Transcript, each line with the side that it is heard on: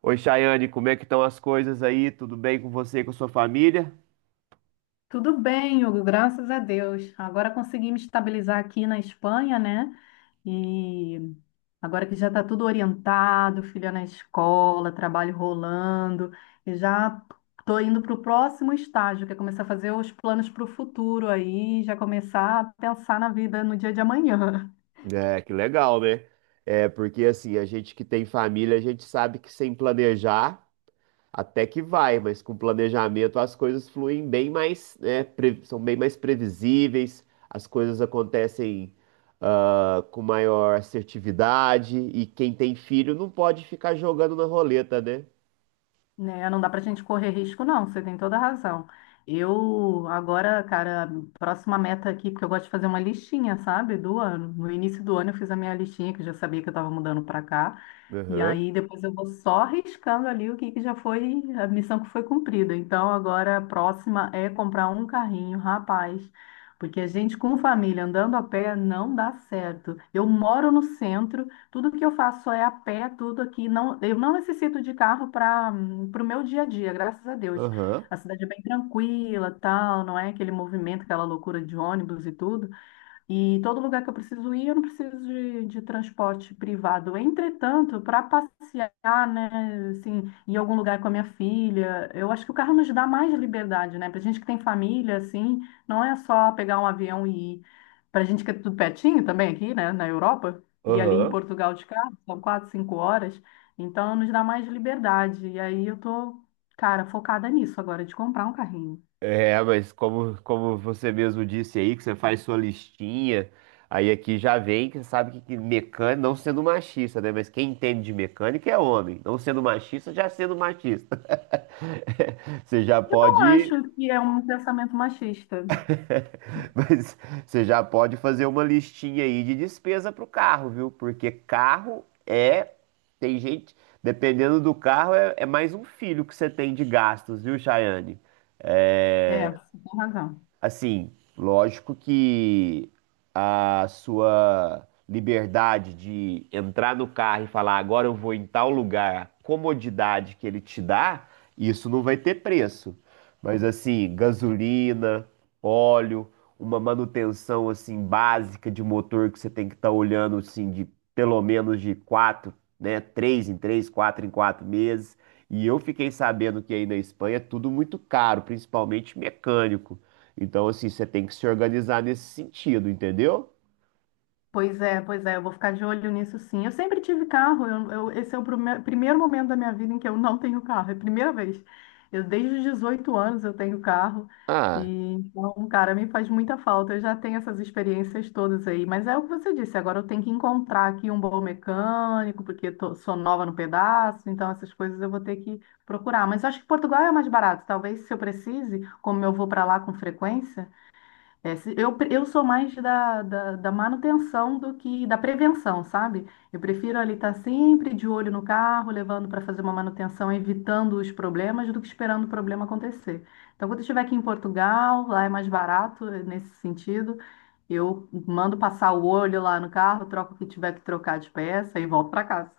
right: Oi, Chayane, como é que estão as coisas aí? Tudo bem com você e com sua família?
left: Tudo bem, Hugo, graças a Deus. Agora consegui me estabilizar aqui na Espanha, né? E agora que já está tudo orientado, filha na escola, trabalho rolando, e já estou indo para o próximo estágio, que é começar a fazer os planos para o futuro aí, já começar a pensar na vida no dia de amanhã.
right: É, que legal, né? É, porque assim, a gente que tem família, a gente sabe que sem planejar até que vai, mas com planejamento as coisas fluem bem mais, né, são bem mais previsíveis, as coisas acontecem, com maior assertividade e quem tem filho não pode ficar jogando na roleta, né?
left: Né, não dá pra gente correr risco, não, você tem toda a razão. Eu, agora, cara, próxima meta aqui, porque eu gosto de fazer uma listinha, sabe, do ano. No início do ano eu fiz a minha listinha, que eu já sabia que eu estava mudando pra cá. E
right: Aham,
left: aí depois eu vou só riscando ali o que, que já foi, a missão que foi cumprida. Então agora a próxima é comprar um carrinho, rapaz. Porque a gente com família andando a pé não dá certo. Eu moro no centro. Tudo que eu faço é a pé, tudo aqui. Não, eu não necessito de carro para o meu dia a dia, graças a Deus.
right: aham,
left: A cidade é bem tranquila, tal, não é aquele movimento, aquela loucura de ônibus e tudo. E todo lugar que eu preciso ir, eu não preciso de transporte privado. Entretanto, para passear, né, assim, em algum lugar com a minha filha, eu acho que o carro nos dá mais liberdade, né? Para gente que tem família, assim, não é só pegar um avião e ir. Para gente que é tudo pertinho também aqui, né, na Europa, e ali em
right: aham.
left: Portugal de carro, são 4, 5 horas, então nos dá mais liberdade. E aí eu tô, cara, focada nisso agora, de comprar um carrinho.
right: É, mas como você mesmo disse aí, que você faz sua listinha, aí aqui já vem que sabe que mecânico, não sendo machista, né? Mas quem entende de mecânica é homem. Não sendo machista, já sendo machista. Você já
left: Eu
right: pode.
left: acho que é um pensamento machista.
right: Mas você já pode fazer uma listinha aí de despesa pro carro, viu? Porque tem gente, dependendo do carro, é mais um filho que você tem de gastos, viu, Chayane?
left: É,
right: É,
left: você tem razão.
right: assim, lógico que a sua liberdade de entrar no carro e falar agora eu vou em tal lugar, a comodidade que ele te dá, isso não vai ter preço. Mas assim, gasolina, óleo, uma manutenção assim básica de motor que você tem que estar olhando assim de pelo menos de quatro, né, três em três, quatro em quatro meses. E eu fiquei sabendo que aí na Espanha é tudo muito caro, principalmente mecânico. Então, assim, você tem que se organizar nesse sentido, entendeu?
left: Pois é, eu vou ficar de olho nisso, sim. Eu sempre tive carro, esse é o primeiro momento da minha vida em que eu não tenho carro, é a primeira vez. Eu, desde os 18 anos eu tenho carro,
right: Ah.
left: e então, cara, me faz muita falta. Eu já tenho essas experiências todas aí, mas é o que você disse, agora eu tenho que encontrar aqui um bom mecânico, porque sou nova no pedaço, então essas coisas eu vou ter que procurar. Mas eu acho que Portugal é mais barato, talvez se eu precise, como eu vou para lá com frequência. É, eu, eu sou mais da manutenção do que da prevenção, sabe? Eu prefiro ali estar sempre de olho no carro, levando para fazer uma manutenção, evitando os problemas, do que esperando o problema acontecer. Então, quando eu estiver aqui em Portugal, lá é mais barato nesse sentido, eu mando passar o olho lá no carro, troco o que tiver que trocar de peça e volto para casa.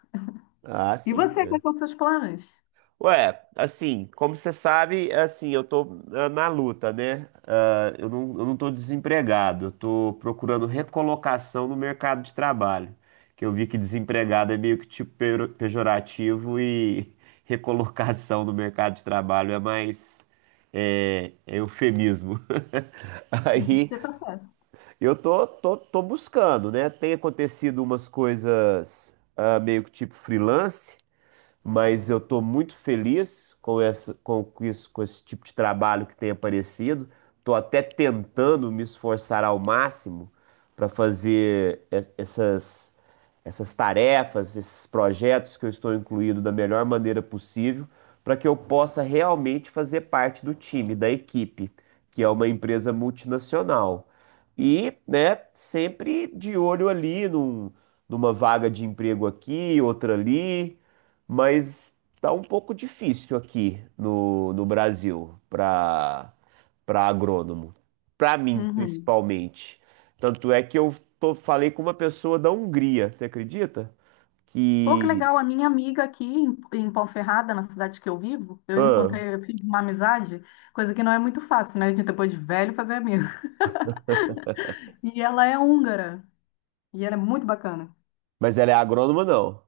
right: Ah,
left: E
right: sim.
left: você, quais
right: É.
left: são os seus planos?
right: Ué, assim, como você sabe, assim, eu tô na luta, né? Eu não tô desempregado, eu tô procurando recolocação no mercado de trabalho. Que eu vi que desempregado é meio que tipo pejorativo e recolocação no mercado de trabalho é mais, é eufemismo.
left: Uhum.
right: Aí
left: Você tá certo.
right: eu tô buscando, né? Tem acontecido umas coisas meio que tipo freelance, mas eu estou muito feliz com essa, com isso, com esse tipo de trabalho que tem aparecido. Estou até tentando me esforçar ao máximo para fazer essas tarefas, esses projetos que eu estou incluído da melhor maneira possível, para que eu possa realmente fazer parte do time, da equipe, que é uma empresa multinacional. E, né, sempre de olho ali numa vaga de emprego aqui, outra ali, mas tá um pouco difícil aqui no Brasil para agrônomo, para mim
left: Uhum.
right: principalmente. Tanto é que eu falei com uma pessoa da Hungria, você acredita?
left: Pô, que
right: Que,
left: legal, a minha amiga aqui em, em Ponferrada, na cidade que eu vivo, eu
right: ah,
left: encontrei, eu fiz uma amizade, coisa que não é muito fácil, né? A gente depois de velho fazer amigo. E ela é húngara, e ela é muito bacana.
right: mas ela é agrônoma não.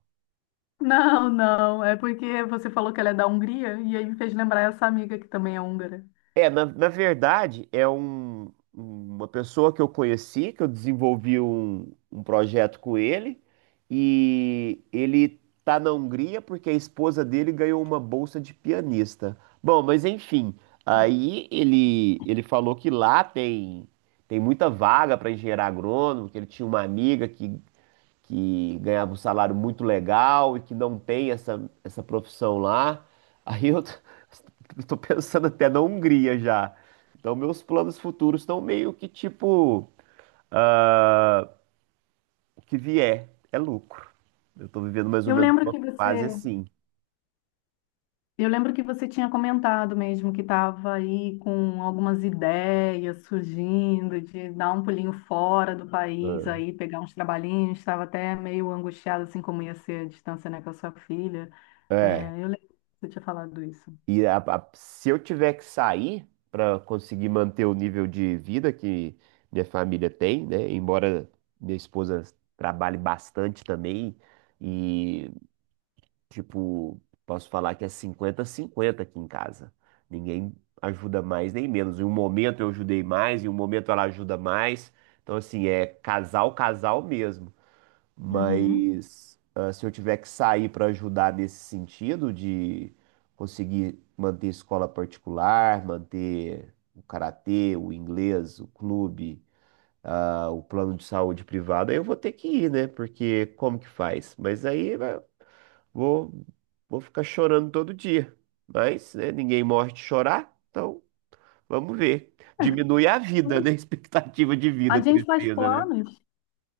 left: Não, não, é porque você falou que ela é da Hungria, e aí me fez lembrar essa amiga que também é húngara.
right: É, na verdade, é uma pessoa que eu conheci, que eu desenvolvi um projeto com ele, e ele tá na Hungria porque a esposa dele ganhou uma bolsa de pianista. Bom, mas enfim, aí ele falou que lá tem, tem muita vaga para engenheiro agrônomo, que ele tinha uma amiga que ganhava um salário muito legal e que não tem essa profissão lá. Aí eu tô, eu tô pensando até na Hungria já. Então, meus planos futuros estão meio que tipo, ah, o que vier é lucro. Eu tô vivendo mais ou
left: Eu
right: menos
left: lembro
right: uma
left: que você,
right: fase assim.
left: Eu lembro que você tinha comentado mesmo que estava aí com algumas ideias surgindo de dar um pulinho fora do país aí, pegar uns trabalhinhos, estava até meio angustiada assim como ia ser a distância, né, com a sua filha.
right: É. É.
left: É, eu lembro que você tinha falado isso.
right: E se eu tiver que sair para conseguir manter o nível de vida que minha família tem, né? Embora minha esposa trabalhe bastante também e tipo, posso falar que é 50 cinquenta aqui em casa. Ninguém ajuda mais nem menos. Em um momento eu ajudei mais, em um momento ela ajuda mais. Então, assim, é casal, casal mesmo.
left: Uhum.
right: Mas se eu tiver que sair para ajudar nesse sentido de conseguir manter escola particular, manter o karatê, o inglês, o clube, ah, o plano de saúde privado, aí eu vou ter que ir, né? Porque como que faz? Mas aí, né, vou, vou ficar chorando todo dia. Mas, né, ninguém morre de chorar, então vamos ver. Diminui a vida, né? Expectativa de
left: A
right: vida,
left: gente faz
right: tristeza, né?
left: planos.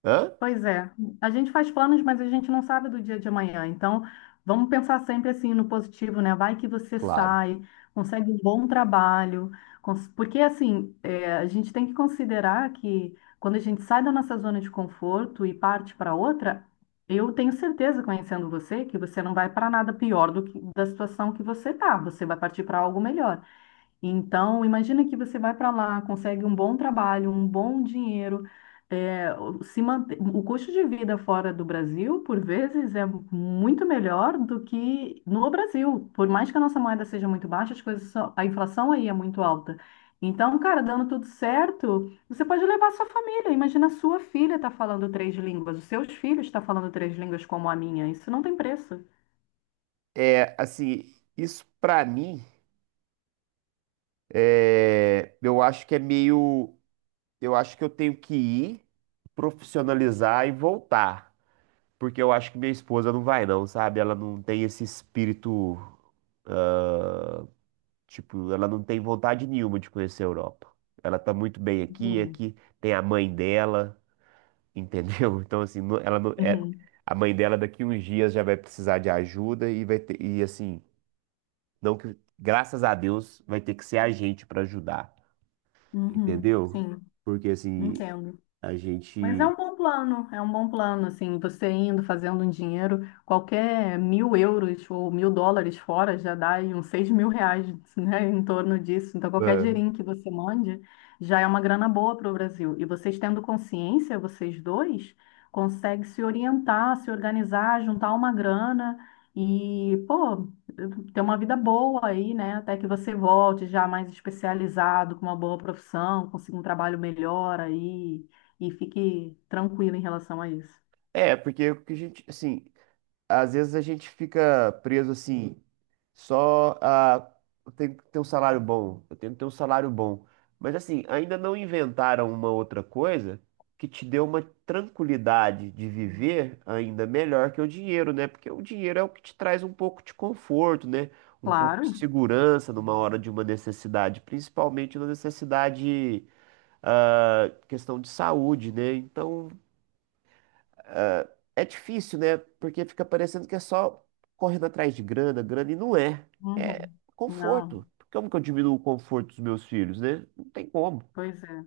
right: Hã?
left: Pois é, a gente faz planos, mas a gente não sabe do dia de amanhã. Então, vamos pensar sempre assim no positivo, né? Vai que você
right: Claro.
left: sai, consegue um bom trabalho, porque assim, é, a gente tem que considerar que quando a gente sai da nossa zona de conforto e parte para outra, eu tenho certeza, conhecendo você, que você não vai para nada pior do que da situação que você tá. Você vai partir para algo melhor. Então, imagina que você vai para lá, consegue um bom trabalho, um bom dinheiro, é, o- se mante- o custo de vida fora do Brasil, por vezes, é muito melhor do que no Brasil. Por mais que a nossa moeda seja muito baixa, a inflação aí é muito alta. Então, cara, dando tudo certo, você pode levar sua família. Imagina, a sua filha está falando três línguas, os seus filhos estão falando três línguas como a minha. Isso não tem preço.
right: É, assim, isso pra mim, é, eu acho que é meio. Eu acho que eu tenho que ir, profissionalizar e voltar. Porque eu acho que minha esposa não vai, não, sabe? Ela não tem esse espírito. Tipo, ela não tem vontade nenhuma de conhecer a Europa. Ela tá muito bem aqui,
left: Entendi.
right: aqui tem a mãe dela, entendeu? Então, assim, ela não é.
left: Uhum,
right: A mãe dela daqui uns dias já vai precisar de ajuda e vai ter, e assim, não que, graças a Deus, vai ter que ser a gente para ajudar,
left: uhum,
right: entendeu?
left: sim,
right: Porque assim,
left: entendo.
right: a
left: Mas é
right: gente.
left: um bom plano, é um bom plano, assim, você indo, fazendo um dinheiro, qualquer 1.000 euros ou 1.000 dólares fora já dá aí uns 6.000 reais, né, em torno disso. Então, qualquer
right: Ah.
left: dinheirinho que você mande já é uma grana boa para o Brasil. E vocês tendo consciência, vocês dois, conseguem se orientar, se organizar, juntar uma grana e, pô, ter uma vida boa aí, né, até que você volte já mais especializado, com uma boa profissão, consiga um trabalho melhor aí e fique tranquilo em relação a isso.
right: É, porque o que a gente, assim, às vezes a gente fica preso assim, só a eu tenho que ter um salário bom, eu tenho que ter um salário bom. Mas assim, ainda não inventaram uma outra coisa que te dê uma tranquilidade de viver ainda melhor que o dinheiro, né? Porque o dinheiro é o que te traz um pouco de conforto, né? Um pouco de
left: Claro.
right: segurança numa hora de uma necessidade, principalmente na necessidade, ah, questão de saúde, né? Então, é difícil, né? Porque fica parecendo que é só correndo atrás de grana, grana, e não é. É
left: Uhum. Não,
right: conforto. Como que eu diminuo o conforto dos meus filhos, né? Não tem como.
left: pois é.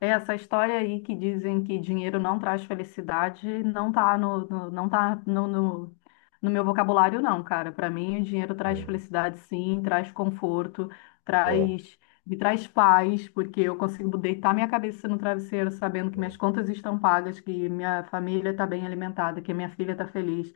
left: É, essa história aí que dizem que dinheiro não traz felicidade não tá não tá no, no meu vocabulário, não, cara. Para mim, o dinheiro traz
right: É,
left: felicidade, sim, traz conforto,
right: é.
left: traz, me traz paz, porque eu consigo deitar minha cabeça no travesseiro sabendo que
right: É.
left: minhas contas estão pagas, que minha família está bem alimentada, que minha filha está feliz.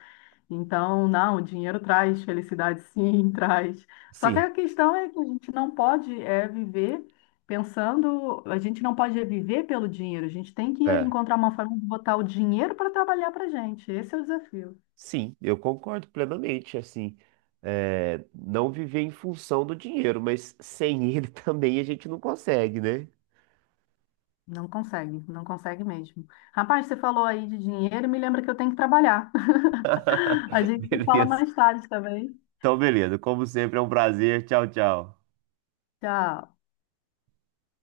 left: Então, não, o dinheiro traz felicidade, sim, traz. Só que
right: Sim,
left: a questão é que a gente não pode é, viver. Pensando, a gente não pode viver pelo dinheiro, a gente tem que
right: é.
left: encontrar uma forma de botar o dinheiro para trabalhar para a gente. Esse é o desafio.
right: Sim, eu concordo plenamente, assim, é, não viver em função do dinheiro, mas sem ele também a gente não consegue, né?
left: Não consegue, não consegue mesmo. Rapaz, você falou aí de dinheiro, me lembra que eu tenho que trabalhar. A gente se fala
right: Beleza.
left: mais tarde também.
right: Então, beleza. Como sempre, é um prazer. Tchau, tchau.
left: Tchau.